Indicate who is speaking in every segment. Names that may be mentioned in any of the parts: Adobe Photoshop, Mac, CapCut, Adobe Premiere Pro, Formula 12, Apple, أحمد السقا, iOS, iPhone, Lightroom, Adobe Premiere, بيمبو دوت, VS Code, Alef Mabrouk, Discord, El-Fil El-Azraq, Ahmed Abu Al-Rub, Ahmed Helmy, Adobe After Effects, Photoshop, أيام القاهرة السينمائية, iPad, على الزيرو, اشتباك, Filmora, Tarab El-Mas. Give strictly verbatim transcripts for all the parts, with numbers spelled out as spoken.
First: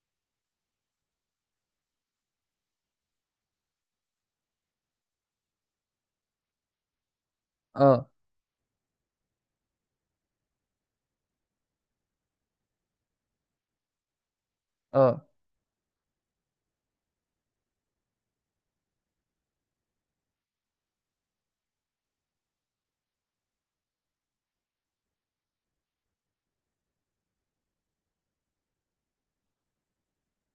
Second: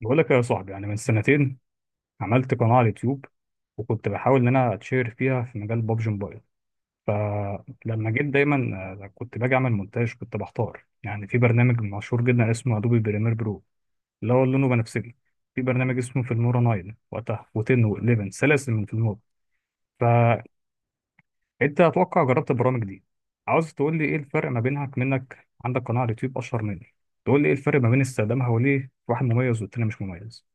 Speaker 1: بقول لك يا صاحبي يعني من سنتين عملت قناة على اليوتيوب، وكنت بحاول إن أنا أتشهر فيها في مجال بابجي موبايل. فلما
Speaker 2: اه
Speaker 1: جيت دايما آه، كنت باجي أعمل مونتاج، كنت بحتار يعني في برنامج مشهور جدا اسمه أدوبي بريمير برو، اللي هو لونه بنفسجي.
Speaker 2: اه
Speaker 1: في برنامج اسمه فيلمورا تسعة وقتها و10 و11، سلاسل من فيلمورا. فأنت أتوقع جربت البرامج دي، عاوز تقول لي إيه الفرق ما بينها؟ منك، عندك قناة على اليوتيوب أشهر مني، تقول لي إيه الفرق ما بين استخدامها، وليه واحد مميز والتاني مش مميز؟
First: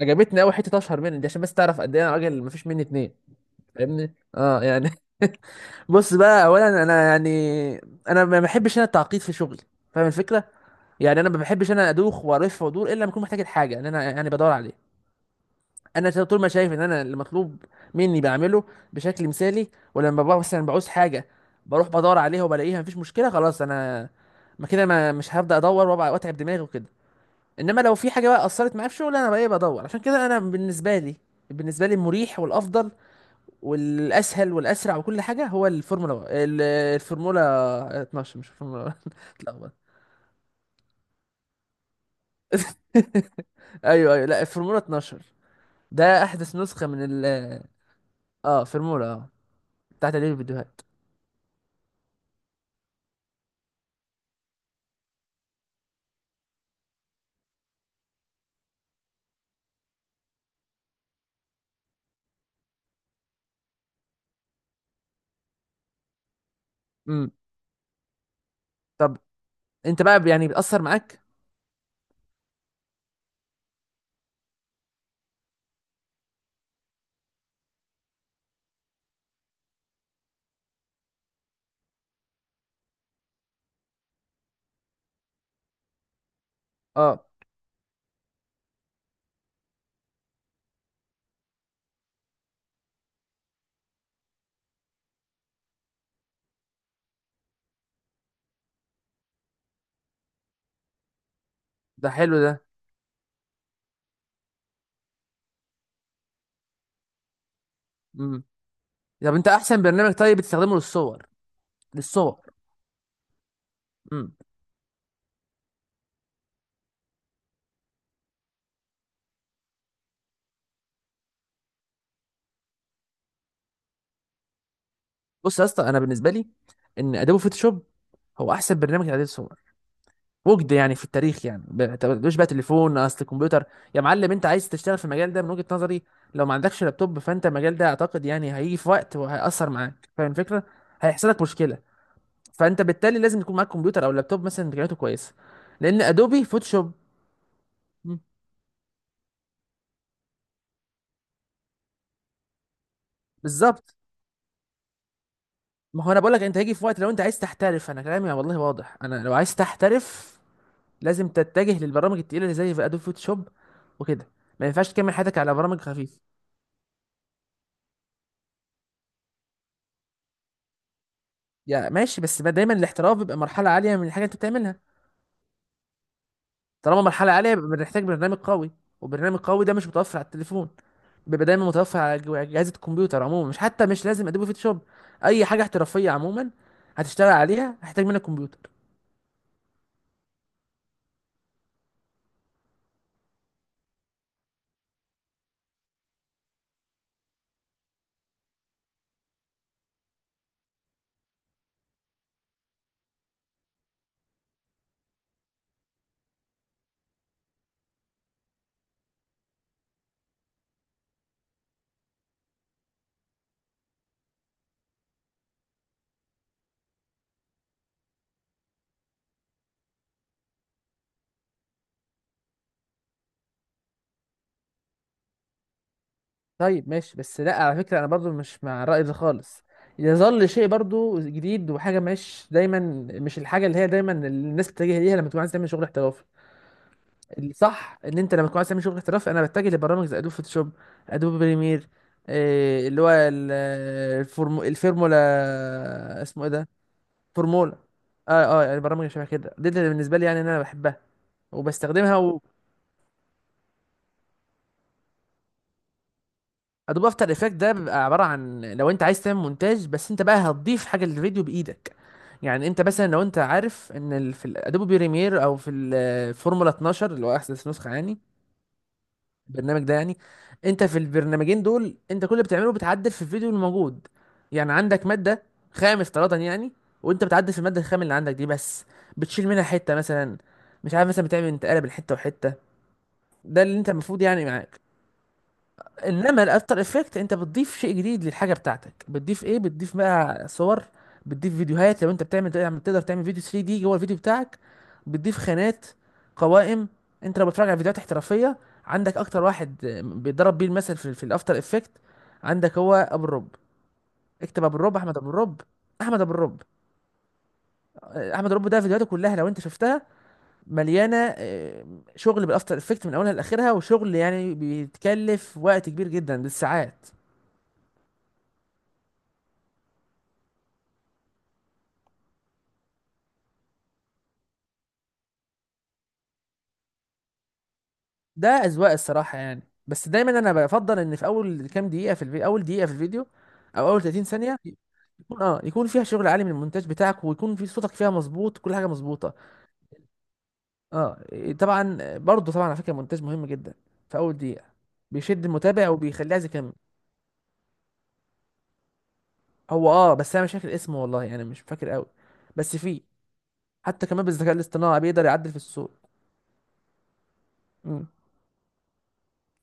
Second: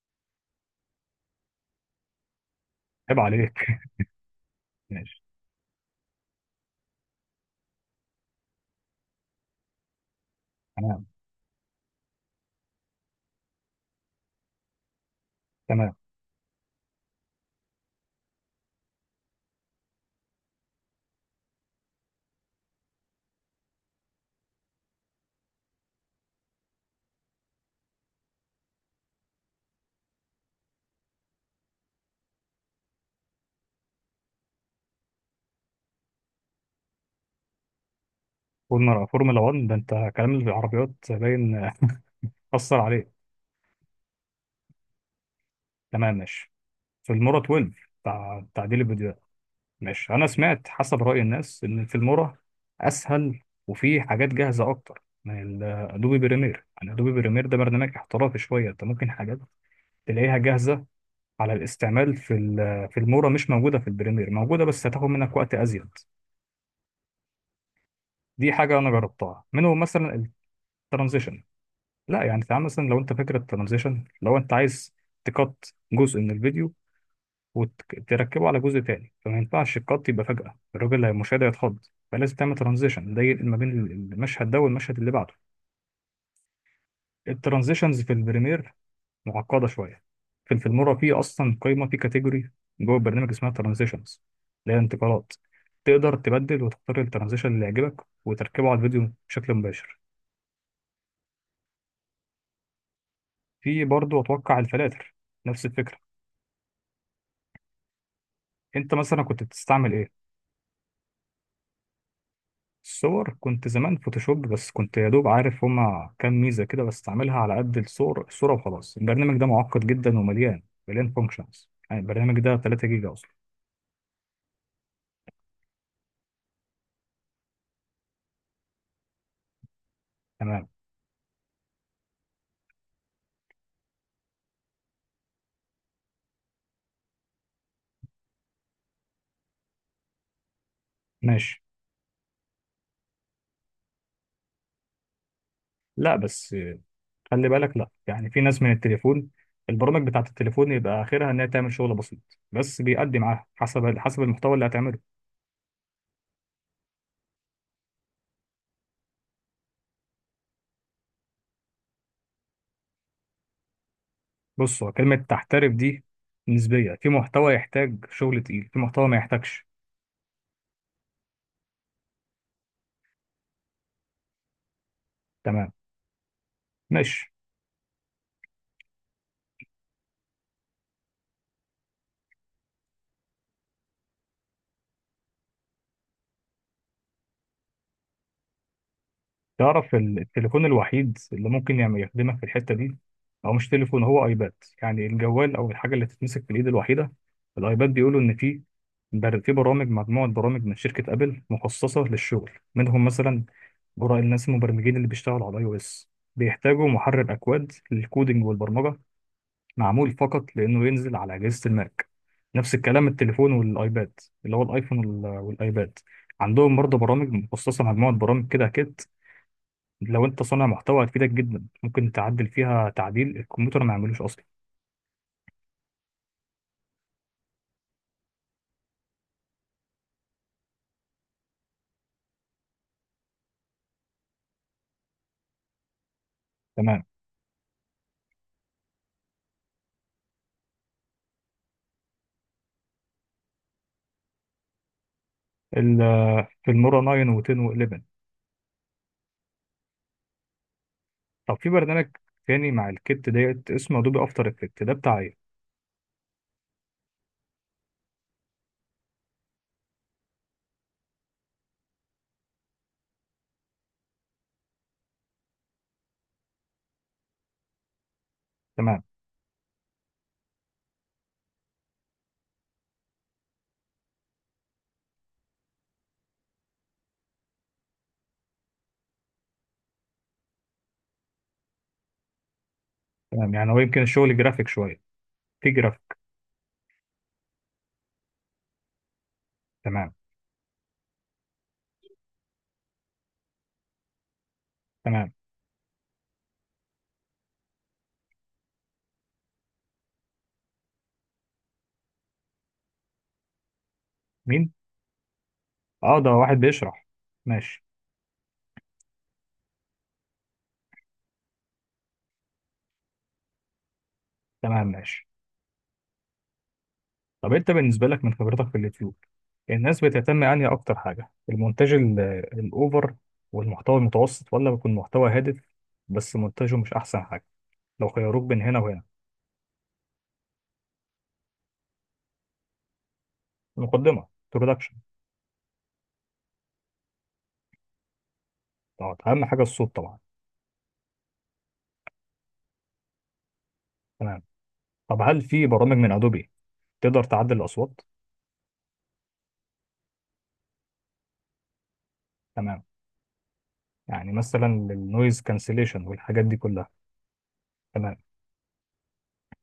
Speaker 2: عجبتني قوي حته اشهر مني دي عشان بس تعرف قد ايه انا راجل مفيش مني اتنين.
Speaker 1: عيب عليك.
Speaker 2: فاهمني اه يعني.
Speaker 1: ماشي.
Speaker 2: بص بقى اولا انا يعني انا ما بحبش انا التعقيد في شغلي، فاهم الفكره. يعني انا ما بحبش انا ادوخ والف وادور الا لما اكون محتاج الحاجه ان انا يعني بدور عليه.
Speaker 1: تمام.
Speaker 2: انا طول ما شايف ان انا المطلوب مني بعمله بشكل مثالي. ولما ببقى مثلا بعوز حاجه بروح بدور عليها وبلاقيها، مفيش مشكله خلاص. انا ما كده ما مش هبدا ادور وأبقى- واتعب دماغي وكده. انما لو في حاجه بقى اثرت معايا في شغل انا بقى ايه بدور. عشان كده انا بالنسبه لي بالنسبه لي المريح والافضل والاسهل والاسرع وكل حاجه هو الفورمولا و- ال- الفورمولا اتناشر، مش الفورمولا.
Speaker 1: فورمولا فورمولا واحد
Speaker 2: اتلخبط.
Speaker 1: ده، انت كلام العربيات باين اثر عليه.
Speaker 2: ايوه ايوه، لا الفورمولا اتناشر،
Speaker 1: تمام
Speaker 2: ده
Speaker 1: ماشي.
Speaker 2: احدث نسخه من
Speaker 1: في
Speaker 2: ال
Speaker 1: المورا اتناشر بتاع
Speaker 2: اه
Speaker 1: تعديل
Speaker 2: فورمولا.
Speaker 1: الفيديوهات.
Speaker 2: اه بتاعت
Speaker 1: ماشي، انا
Speaker 2: تقليل
Speaker 1: سمعت
Speaker 2: الفيديوهات.
Speaker 1: حسب راي الناس ان في المورا اسهل، وفي حاجات جاهزه اكتر من الادوبي بريمير. يعني ادوبي بريمير ده برنامج احترافي شويه، انت ممكن حاجات تلاقيها جاهزه على الاستعمال في ال- في المورا مش موجوده، في البريمير موجوده بس هتاخد منك وقت ازيد.
Speaker 2: امم
Speaker 1: دي حاجه انا
Speaker 2: طب
Speaker 1: جربتها منهم
Speaker 2: انت بقى
Speaker 1: مثلا،
Speaker 2: يعني بيأثر معاك؟
Speaker 1: الترانزيشن. لا يعني تعال مثلا، لو انت فاكر الترانزيشن، لو انت عايز تقط جزء من الفيديو وتركبه على جزء تاني، فما ينفعش القط يبقى فجأة، الراجل اللي هيمشاهد هيتخض، فلازم تعمل ترانزيشن ده ينقل ما بين المشهد ده والمشهد اللي بعده.
Speaker 2: اه
Speaker 1: الترانزيشنز في البريمير معقدة شوية. في الفيلمورا في أصلا قائمة، في كاتيجوري جوه البرنامج اسمها ترانزيشنز، اللي هي انتقالات. تقدر تبدل وتختار الترانزيشن اللي يعجبك وتركبه على الفيديو بشكل مباشر.
Speaker 2: ده حلو ده.
Speaker 1: في برضه أتوقع الفلاتر، نفس الفكرة.
Speaker 2: امم
Speaker 1: انت مثلا
Speaker 2: طب
Speaker 1: كنت
Speaker 2: انت احسن
Speaker 1: بتستعمل
Speaker 2: برنامج
Speaker 1: ايه؟
Speaker 2: طيب بتستخدمه للصور؟ للصور
Speaker 1: الصور كنت زمان فوتوشوب، بس كنت يا دوب عارف هما كام ميزة كده بستعملها على قد الصور الصورة، وخلاص. البرنامج ده معقد جدا ومليان مليان فانكشنز، يعني البرنامج ده تلاتة جيجا أصلا.
Speaker 2: بص يا اسطى، انا بالنسبه لي ان ادوبي فوتوشوب هو احسن برنامج لتعديل الصور
Speaker 1: تمام
Speaker 2: وجد يعني في التاريخ. يعني ما تقولوش بقى تليفون اصل الكمبيوتر يا معلم. انت عايز تشتغل في المجال ده من وجهه نظري؟ لو ما عندكش لابتوب، فانت المجال ده اعتقد يعني هيجي في وقت وهيأثر معاك، فاهم الفكره، هيحصل لك
Speaker 1: ماشي.
Speaker 2: مشكله. فانت بالتالي لازم يكون معاك كمبيوتر او لابتوب مثلا امكانياته كويسه، لان
Speaker 1: لا
Speaker 2: ادوبي
Speaker 1: بس آه،
Speaker 2: فوتوشوب.
Speaker 1: خلي بالك، لا
Speaker 2: مم.
Speaker 1: يعني في ناس من التليفون، البرامج بتاعة التليفون يبقى آخرها إنها تعمل شغل بسيط، بس بيأدي معاها
Speaker 2: بالظبط،
Speaker 1: حسب حسب المحتوى اللي هتعمله.
Speaker 2: ما هو انا بقول لك، انت هيجي في وقت لو انت عايز تحترف. انا كلامي والله واضح، انا لو عايز تحترف لازم تتجه للبرامج التقيله اللي زي ادوبي فوتوشوب وكده. ما
Speaker 1: بص، هو
Speaker 2: ينفعش تكمل
Speaker 1: كلمة
Speaker 2: حياتك على
Speaker 1: تحترف
Speaker 2: برامج
Speaker 1: دي
Speaker 2: خفيفه.
Speaker 1: نسبية، في محتوى يحتاج شغل تقيل، في محتوى ما يحتاجش.
Speaker 2: يا ماشي، بس ما دايما الاحتراف بيبقى مرحله عاليه من الحاجه اللي انت بتعملها.
Speaker 1: تمام
Speaker 2: طالما مرحله
Speaker 1: ماشي.
Speaker 2: عاليه بيبقى بنحتاج برنامج قوي، وبرنامج قوي ده مش متوفر على التليفون، بيبقى دايما متوفر على جو- اجهزه الكمبيوتر عموما. مش حتى مش لازم ادوبي فوتوشوب، اي حاجه احترافيه عموما هتشتغل عليها هتحتاج منك كمبيوتر.
Speaker 1: تعرف ال- التليفون الوحيد اللي ممكن يعمل يخدمك في الحتة دي هو مش تليفون، هو ايباد. يعني الجوال او الحاجة اللي تتمسك في الايد الوحيدة الايباد، بيقولوا ان في بر- في برامج، مجموعة برامج من شركة ابل مخصصة للشغل، منهم مثلا براء الناس المبرمجين اللي بيشتغلوا على اي او اس، بيحتاجوا محرر اكواد للكودينج والبرمجة معمول فقط، لانه ينزل على اجهزة الماك. نفس الكلام التليفون والايباد، اللي هو الايفون وال- والايباد، عندهم برضه برامج مخصصة، مجموعة برامج كده لو انت صانع محتوى هتفيدك جدا، ممكن تعدل فيها تعديل الكمبيوتر ما يعملوش اصلا.
Speaker 2: طيب ماشي، بس لا على فكرة انا برضو مش مع الرأي ده خالص. يظل شيء برضو جديد، وحاجة مش دايما، مش الحاجة اللي هي دايما الناس بتتجه ليها لما تكون عايز تعمل شغل احترافي.
Speaker 1: تمام.
Speaker 2: الصح ان انت لما تكون عايز تعمل شغل احترافي انا بتجه لبرامج زي ادوب فوتوشوب، ادوب بريمير. إيه اللي هو ال- الفورمو الفورمولا
Speaker 1: ال-
Speaker 2: اسمه ايه ده؟
Speaker 1: في المورا تسعة و10
Speaker 2: فورمولا.
Speaker 1: و11.
Speaker 2: اه اه يعني برامج شبه كده، دي اللي بالنسبة لي يعني إن انا بحبها
Speaker 1: طب في برنامج
Speaker 2: وبستخدمها.
Speaker 1: تاني مع الكت ديت اسمه ادوبي افتر افكت، ده بتاع ايه؟
Speaker 2: ادوب افتر افكت ده بيبقى عباره عن لو انت عايز تعمل مونتاج بس انت بقى هتضيف حاجه للفيديو بايدك. يعني انت مثلا لو انت عارف ان ال- في الادوبي بريمير او في الفورمولا اتناشر، اللي هو احدث نسخه يعني.
Speaker 1: تمام.
Speaker 2: البرنامج ده يعني، انت في البرنامجين دول انت كل اللي بتعمله بتعدل في الفيديو الموجود. يعني عندك ماده خام افتراضا يعني، وانت بتعدل في الماده الخام اللي عندك دي بس. بتشيل منها حته مثلا، مش عارف مثلا بتعمل انتقاله بين حته وحته،
Speaker 1: تمام،
Speaker 2: ده
Speaker 1: يعني هو
Speaker 2: اللي انت
Speaker 1: يمكن
Speaker 2: المفروض
Speaker 1: الشغل
Speaker 2: يعني
Speaker 1: جرافيك
Speaker 2: معاك.
Speaker 1: شويه، في جرافيك.
Speaker 2: انما الافتر افكت انت بتضيف شيء جديد للحاجه بتاعتك. بتضيف ايه؟ بتضيف
Speaker 1: تمام.
Speaker 2: بقى صور، بتضيف فيديوهات. لو انت بتعمل تعمل- تقدر تعمل فيديو ثري دي جوه الفيديو بتاعك.
Speaker 1: تمام.
Speaker 2: بتضيف خانات، قوائم. انت لو بتتفرج على فيديوهات احترافيه، عندك اكتر واحد بيضرب بيه المثل في, في الافتر افكت عندك هو ابو الرب. اكتب
Speaker 1: مين؟
Speaker 2: ابو الرب، احمد ابو الرب.
Speaker 1: اه
Speaker 2: احمد
Speaker 1: ده
Speaker 2: ابو
Speaker 1: واحد
Speaker 2: الرب.
Speaker 1: بيشرح. ماشي.
Speaker 2: احمد ابو الرب ده فيديوهاته كلها لو انت شفتها مليانه آه، شغل بالافتر افكت من اولها لاخرها، وشغل يعني
Speaker 1: تمام ماشي.
Speaker 2: بيتكلف وقت كبير جدا بالساعات.
Speaker 1: طب انت بالنسبه لك من خبرتك في اليوتيوب، الناس بتهتم انهي اكتر حاجه؟ المونتاج ال- الاوفر والمحتوى المتوسط، ولا بيكون محتوى هادف بس مونتاجه مش احسن حاجه؟ لو خيروك
Speaker 2: ده
Speaker 1: بين هنا
Speaker 2: اذواق
Speaker 1: وهنا؟
Speaker 2: الصراحه يعني، بس دايما انا بفضل ان في اول كام دقيقه في الفيديو، اول دقيقه في الفيديو او اول ثلاثين
Speaker 1: المقدمه،
Speaker 2: ثانيه
Speaker 1: introduction.
Speaker 2: يكون اه يكون فيها شغل عالي من المونتاج بتاعك، ويكون في صوتك فيها مظبوط، كل حاجه
Speaker 1: طبعا
Speaker 2: مظبوطه.
Speaker 1: اهم حاجه الصوت طبعا.
Speaker 2: اه إيه، طبعا برضه طبعا على فكره المونتاج مهم جدا في اول
Speaker 1: تمام.
Speaker 2: دقيقه،
Speaker 1: طب هل
Speaker 2: بيشد
Speaker 1: في
Speaker 2: المتابع
Speaker 1: برامج من
Speaker 2: وبيخليه عايز
Speaker 1: ادوبي
Speaker 2: يكمل.
Speaker 1: تقدر تعدل الاصوات؟
Speaker 2: هو اه بس انا مش فاكر اسمه والله، يعني مش فاكر قوي. بس
Speaker 1: تمام.
Speaker 2: في حتى كمان
Speaker 1: يعني
Speaker 2: بالذكاء
Speaker 1: مثلا
Speaker 2: الاصطناعي بيقدر
Speaker 1: للنويز
Speaker 2: يعدل في الصوت.
Speaker 1: كانسليشن والحاجات دي كلها.
Speaker 2: مم.
Speaker 1: تمام.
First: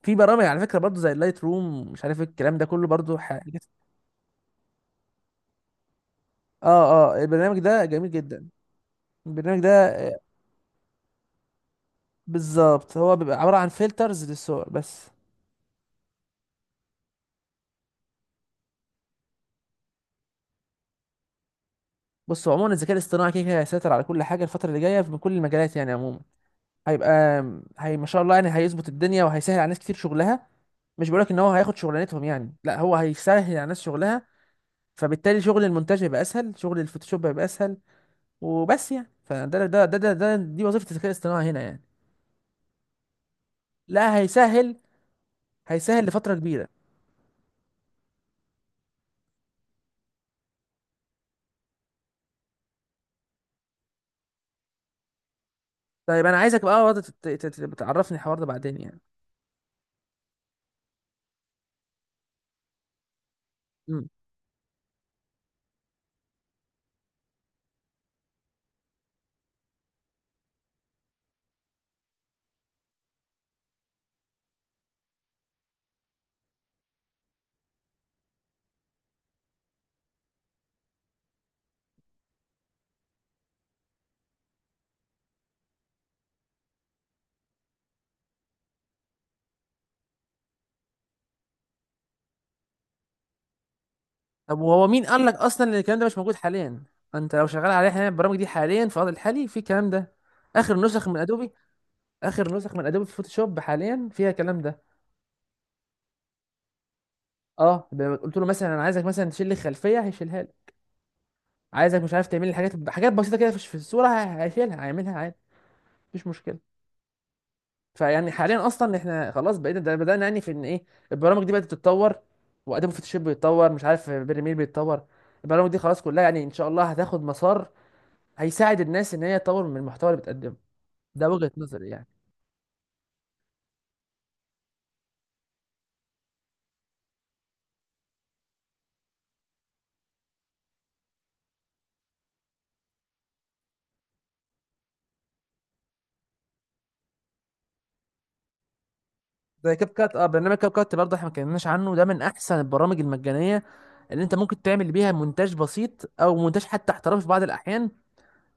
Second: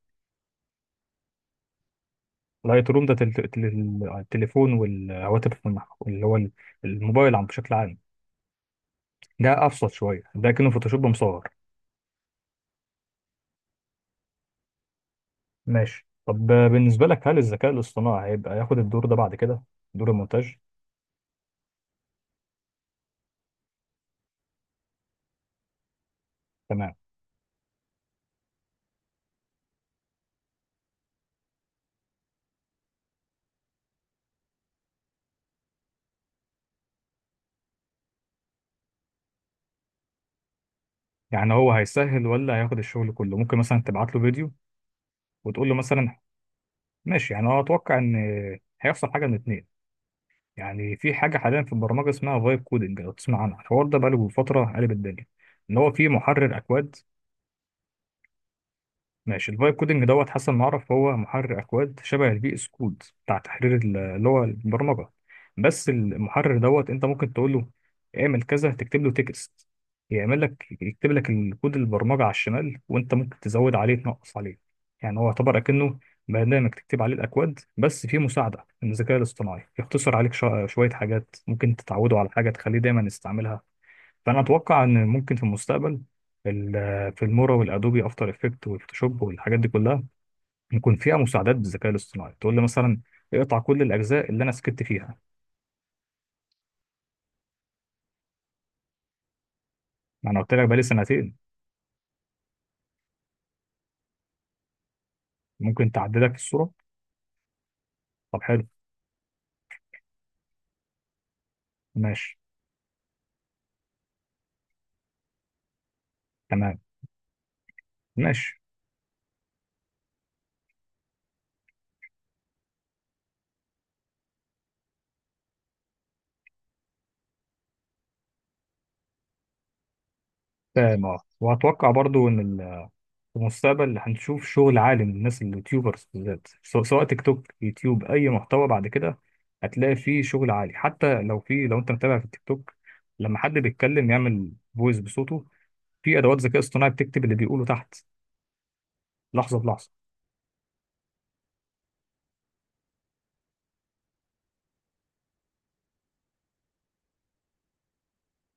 Speaker 2: في برامج على فكره برضه زي اللايت روم، مش عارف إيه الكلام ده كله
Speaker 1: لايت روم ده
Speaker 2: برضه
Speaker 1: تل-
Speaker 2: ح-
Speaker 1: تل- التليفون والهواتف والمح- اللي هو
Speaker 2: اه اه
Speaker 1: الموبايل عم
Speaker 2: البرنامج
Speaker 1: بشكل
Speaker 2: ده
Speaker 1: عام.
Speaker 2: جميل جدا. البرنامج
Speaker 1: ده
Speaker 2: ده
Speaker 1: ابسط شويه، ده كأنه فوتوشوب مصور.
Speaker 2: بالظبط هو بيبقى عبارة عن فلترز للصور بس.
Speaker 1: ماشي. طب بالنسبه لك، هل الذكاء الاصطناعي هيبقى ياخد الدور ده بعد كده؟ دور المونتاج.
Speaker 2: بص عموما الذكاء الاصطناعي كده كده هيسيطر على كل حاجة الفترة اللي جاية من كل المجالات يعني عموما.
Speaker 1: تمام.
Speaker 2: هيبقى هي ما شاء الله يعني هيظبط الدنيا وهيسهل على ناس كتير شغلها، مش بقولك ان هو هياخد شغلانتهم يعني، لا هو هيسهل على ناس شغلها. فبالتالي شغل المونتاج هيبقى اسهل، شغل الفوتوشوب هيبقى اسهل. وبس يعني، فده ده ده ده, ده دي وظيفة الذكاء الاصطناعي
Speaker 1: يعني
Speaker 2: هنا
Speaker 1: هو
Speaker 2: يعني.
Speaker 1: هيسهل ولا هياخد الشغل كله؟ ممكن مثلا تبعت
Speaker 2: لا
Speaker 1: له فيديو
Speaker 2: هيسهل،
Speaker 1: وتقول له
Speaker 2: هيسهل
Speaker 1: مثلا.
Speaker 2: لفترة كبيرة.
Speaker 1: ماشي يعني هو، اتوقع ان هيحصل حاجه من اتنين. يعني في حاجه حاليا في البرمجه اسمها فايب كودنج، لو تسمع عنها الحوار ده بقاله فتره قلب الدنيا. ان هو في
Speaker 2: طيب انا
Speaker 1: محرر
Speaker 2: عايزك بقى
Speaker 1: اكواد.
Speaker 2: برضه تت- تت- تعرفني الحوار ده بعدين يعني.
Speaker 1: ماشي. الفايب كودنج دوت حسن ما اعرف، هو محرر اكواد شبه الفي اس كود بتاع تحرير ال- اللي هو البرمجه، بس المحرر دوت انت ممكن تقول له اعمل كذا، تكتب له تكست، يعمل لك يكتب لك الكود البرمجه على الشمال، وانت ممكن تزود عليه تنقص عليه. يعني هو يعتبر اكنه برنامج تكتب عليه الاكواد، بس فيه مساعده من الذكاء الاصطناعي يختصر عليك شو- شويه حاجات، ممكن تتعوده على حاجه تخليه دايما يستعملها. فانا اتوقع ان ممكن في المستقبل ال- في المورا والادوبي افتر افكت والفوتوشوب والحاجات دي كلها، يكون فيها مساعدات بالذكاء الاصطناعي تقول لي مثلا، اقطع كل الاجزاء اللي انا
Speaker 2: طب
Speaker 1: سكت
Speaker 2: وهو مين
Speaker 1: فيها.
Speaker 2: قال لك اصلا ان الكلام ده مش موجود حاليا؟ انت لو شغال عليه حاليا، البرامج دي حاليا في الوضع الحالي في الكلام ده.
Speaker 1: ما انا قلت لك
Speaker 2: اخر
Speaker 1: بقالي
Speaker 2: نسخ من
Speaker 1: سنتين.
Speaker 2: ادوبي، اخر نسخ من ادوبي في فوتوشوب حاليا فيها الكلام ده.
Speaker 1: ممكن تعدلك الصوره.
Speaker 2: اه ب- قلت
Speaker 1: طب
Speaker 2: له
Speaker 1: حلو.
Speaker 2: مثلا انا عايزك مثلا تشيل لي الخلفيه، هيشيلها لي. عايزك مش عارف
Speaker 1: ماشي
Speaker 2: تعمل لي حاجات، حاجات بسيطه كده في في الصوره هي- هيشيلها، هيعملها عادي، مفيش مشكله.
Speaker 1: تمام.
Speaker 2: فيعني
Speaker 1: ماشي
Speaker 2: حاليا اصلا احنا خلاص بقينا ده بدانا يعني في ان ايه. البرامج دي بدات تتطور، وادوبي فوتوشوب بيتطور، مش عارف بريمير بيتطور. البرامج دي خلاص كلها يعني ان شاء الله هتاخد مسار هيساعد الناس ان هي تطور من المحتوى اللي بتقدمه.
Speaker 1: تمام. اه
Speaker 2: ده وجهة نظري
Speaker 1: واتوقع
Speaker 2: يعني.
Speaker 1: برضو ان في المستقبل هنشوف شغل عالي من الناس، اليوتيوبرز بالذات، سواء سواء تيك توك يوتيوب اي محتوى، بعد كده هتلاقي فيه شغل عالي. حتى لو في، لو انت متابع في التيك توك، لما حد بيتكلم يعمل فويس بصوته، في ادوات ذكاء اصطناعي بتكتب اللي بيقوله تحت لحظه
Speaker 2: زي كاب
Speaker 1: بلحظه.
Speaker 2: كات، اه برنامج كاب كات برضه احنا ما اتكلمناش عنه، ده من احسن البرامج المجانيه اللي انت ممكن تعمل بيها مونتاج بسيط او مونتاج حتى احترافي في بعض الاحيان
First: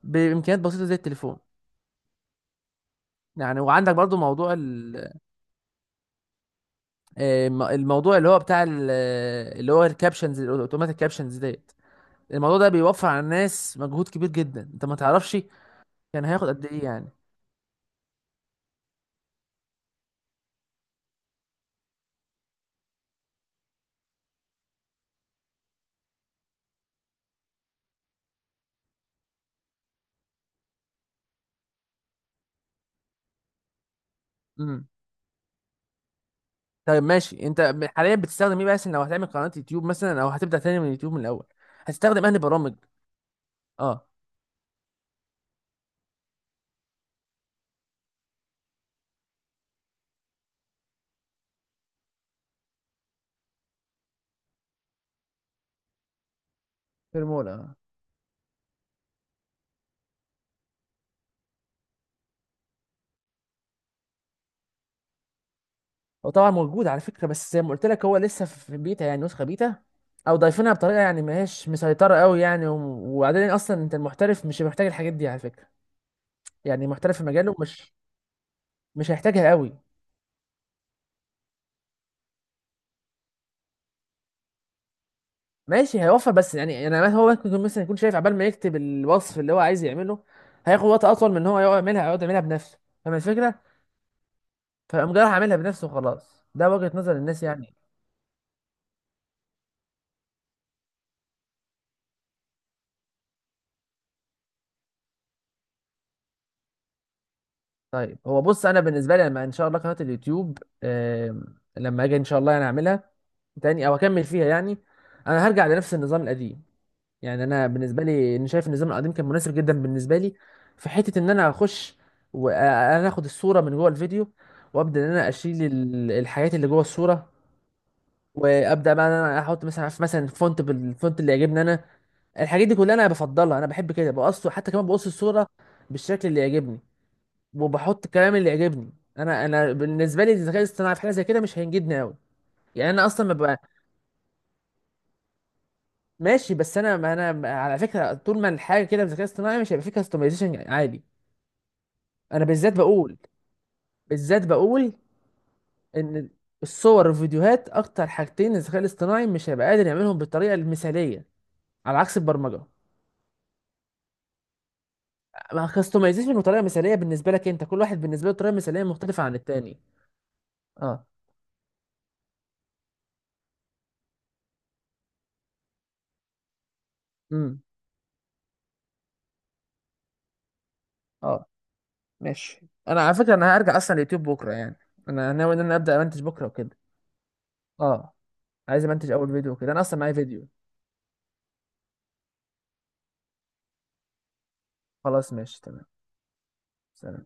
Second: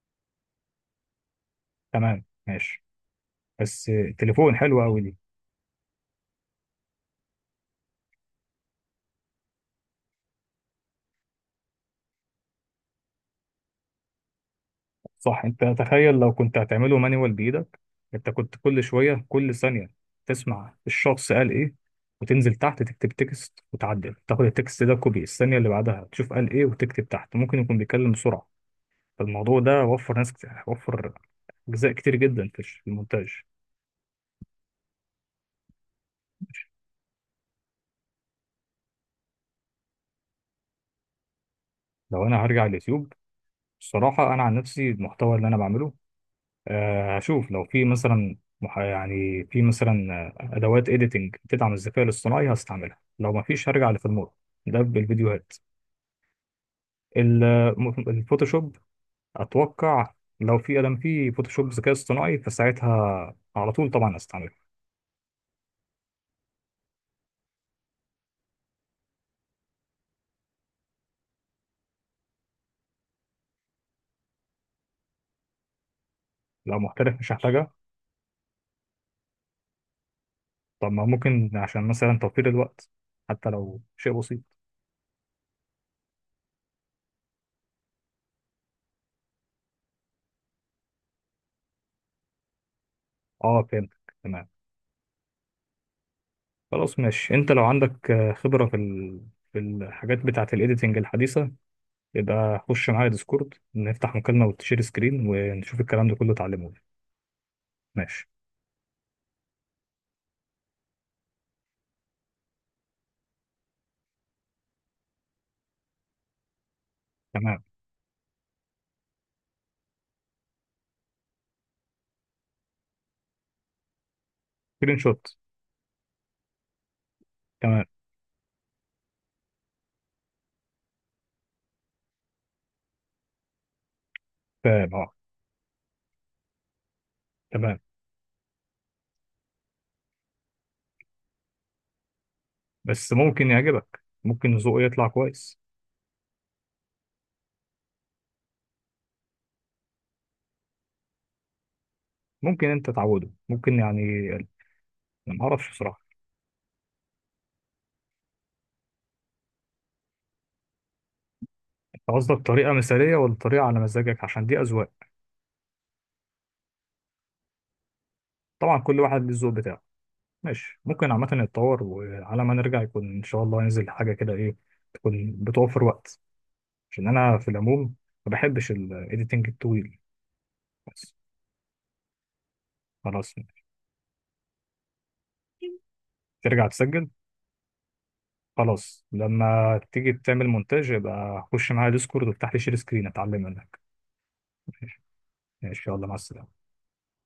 Speaker 2: بامكانيات بسيطه زي التليفون
Speaker 1: تمام ماشي.
Speaker 2: يعني.
Speaker 1: بس
Speaker 2: وعندك برضه موضوع
Speaker 1: التليفون حلو قوي
Speaker 2: ال-
Speaker 1: دي.
Speaker 2: آه، الم- الموضوع اللي هو بتاع ال- آه، اللي هو الكابشنز الاوتوماتيك كابشنز ديت. الموضوع ده بيوفر على الناس مجهود كبير جدا، انت ما تعرفش
Speaker 1: صح، انت تخيل
Speaker 2: كان
Speaker 1: لو
Speaker 2: هياخد
Speaker 1: كنت
Speaker 2: قد ايه
Speaker 1: هتعمله
Speaker 2: يعني.
Speaker 1: مانيوال بايدك. انت كنت كل شويه كل ثانيه تسمع الشخص قال ايه، وتنزل تحت تكتب تكست وتعدل، تاخد التكست ده كوبي، الثانيه اللي بعدها تشوف قال ايه وتكتب تحت، ممكن يكون بيتكلم بسرعه. فالموضوع ده وفر ناس كتير، وفر اجزاء كتير جدا في الش- في المونتاج.
Speaker 2: طيب ماشي، انت حاليا بتستخدم ايه؟ بس لو هتعمل قناة يوتيوب مثلا او هتبدأ تاني من اليوتيوب من الاول،
Speaker 1: لو
Speaker 2: هتستخدم انهي
Speaker 1: انا هرجع
Speaker 2: برامج؟
Speaker 1: اليوتيوب،
Speaker 2: اه
Speaker 1: الصراحه انا عن نفسي المحتوى اللي انا بعمله، آه، هشوف لو في مثلا مح- يعني في مثلا آه، ادوات اديتنج تدعم الذكاء الاصطناعي هستعملها، لو ما فيش هرجع لفيلمور. ده بالفيديوهات. ال-
Speaker 2: فيرمولا.
Speaker 1: م- الفوتوشوب اتوقع، لو في ادم فيه فوتوشوب ذكاء اصطناعي فساعتها على طول طبعا هستعمله.
Speaker 2: هو طبعا موجود على فكرة، بس زي ما قلت لك هو لسه في بيتا يعني نسخة بيتا، او ضايفينها بطريقة يعني ما هيش مسيطرة قوي يعني. و- وبعدين اصلا انت المحترف مش محتاج الحاجات دي على فكرة.
Speaker 1: لو
Speaker 2: يعني محترف
Speaker 1: محترف
Speaker 2: في
Speaker 1: مش
Speaker 2: مجاله
Speaker 1: هحتاجها.
Speaker 2: مش مش هيحتاجها قوي.
Speaker 1: طب ما ممكن عشان مثلا توفير الوقت، حتى لو شيء بسيط.
Speaker 2: ماشي هيوفر، بس يعني انا هو ممكن يكون مثلا يكون شايف عبال ما يكتب الوصف اللي هو عايز يعمله هياخد وقت اطول من ان هو يقعد يعملها يقعد يعملها بنفسه، فاهم الفكرة.
Speaker 1: اه فهمت. تمام.
Speaker 2: فقام جاي راح عاملها بنفسه وخلاص، ده وجهة
Speaker 1: خلاص
Speaker 2: نظر
Speaker 1: ماشي.
Speaker 2: الناس
Speaker 1: انت لو
Speaker 2: يعني.
Speaker 1: عندك آه، خبرة في ال... في الحاجات بتاعة الايديتنج الحديثة، يبقى خش معايا ديسكورد نفتح مكالمة وتشير سكرين، ونشوف الكلام ده كله اتعلمه لي.
Speaker 2: طيب
Speaker 1: ماشي.
Speaker 2: هو بص انا بالنسبه لي لما ان شاء الله قناه اليوتيوب، آم، لما اجي ان شاء الله انا اعملها تاني او اكمل فيها يعني، انا هرجع لنفس النظام القديم. يعني
Speaker 1: تمام.
Speaker 2: انا بالنسبه لي انا شايف النظام القديم كان مناسب جدا بالنسبه لي، في حته ان انا اخش وانا اخد الصوره من جوه الفيديو،
Speaker 1: سكرين
Speaker 2: وابدا ان انا
Speaker 1: شوت.
Speaker 2: اشيل ال- الحاجات اللي جوه الصوره.
Speaker 1: تمام.
Speaker 2: وابدا بقى ان انا احط مثلا، عارف مثلا فونت بالفونت اللي يعجبني انا. الحاجات دي كلها انا بفضلها. انا بحب كده بقص، حتى كمان
Speaker 1: فاهم
Speaker 2: بقص
Speaker 1: اه.
Speaker 2: الصوره بالشكل اللي يعجبني،
Speaker 1: تمام.
Speaker 2: وبحط الكلام اللي يعجبني انا. انا بالنسبه لي الذكاء الاصطناعي في حاجه زي كده مش هينجدني قوي، يعني انا
Speaker 1: بس
Speaker 2: اصلا
Speaker 1: ممكن
Speaker 2: ببقى...
Speaker 1: يعجبك، ممكن ذوقه يطلع كويس.
Speaker 2: ماشي بس انا ما انا ما- على فكره طول ما الحاجه كده بالذكاء الاصطناعي مش هيبقى فيه كاستمايزيشن عادي. انا
Speaker 1: ممكن
Speaker 2: بالذات
Speaker 1: انت
Speaker 2: بقول
Speaker 1: تعوده ممكن يعني.
Speaker 2: بالذات بقول
Speaker 1: ما اعرفش بصراحة.
Speaker 2: ان الصور والفيديوهات اكتر حاجتين الذكاء الاصطناعي مش هيبقى قادر يعملهم بالطريقه المثاليه، على
Speaker 1: انت
Speaker 2: عكس
Speaker 1: قصدك
Speaker 2: البرمجه.
Speaker 1: طريقة مثالية ولا طريقة على مزاجك؟ عشان دي اذواق.
Speaker 2: ما كاستمايزيشن وطريقه مثاليه بالنسبه لك، انت كل واحد بالنسبه له طريقه
Speaker 1: طبعا
Speaker 2: مثاليه
Speaker 1: كل واحد
Speaker 2: مختلفه
Speaker 1: ليه
Speaker 2: عن
Speaker 1: الذوق
Speaker 2: التاني.
Speaker 1: بتاعه. ماشي،
Speaker 2: اه.
Speaker 1: ممكن عامة يتطور، وعلى ما نرجع يكون ان شاء الله ينزل حاجة كده ايه، تكون بتوفر وقت. عشان انا في
Speaker 2: امم
Speaker 1: العموم ما بحبش الايديتنج الطويل بس.
Speaker 2: اه ماشي. انا على
Speaker 1: خلاص.
Speaker 2: فكره انا هرجع اصلا اليوتيوب بكره يعني. انا ناوي ان انا ابدا امنتج بكره
Speaker 1: ترجع
Speaker 2: وكده.
Speaker 1: تسجل.
Speaker 2: اه عايز
Speaker 1: خلاص،
Speaker 2: امنتج اول فيديو وكده،
Speaker 1: لما
Speaker 2: انا اصلا معايا
Speaker 1: تيجي تعمل
Speaker 2: فيديو.
Speaker 1: مونتاج يبقى خش معايا ديسكورد وافتح لي شير سكرين اتعلم منك.
Speaker 2: خلاص ماشي
Speaker 1: ان
Speaker 2: تمام.
Speaker 1: شاء الله مع السلامه.
Speaker 2: سلام.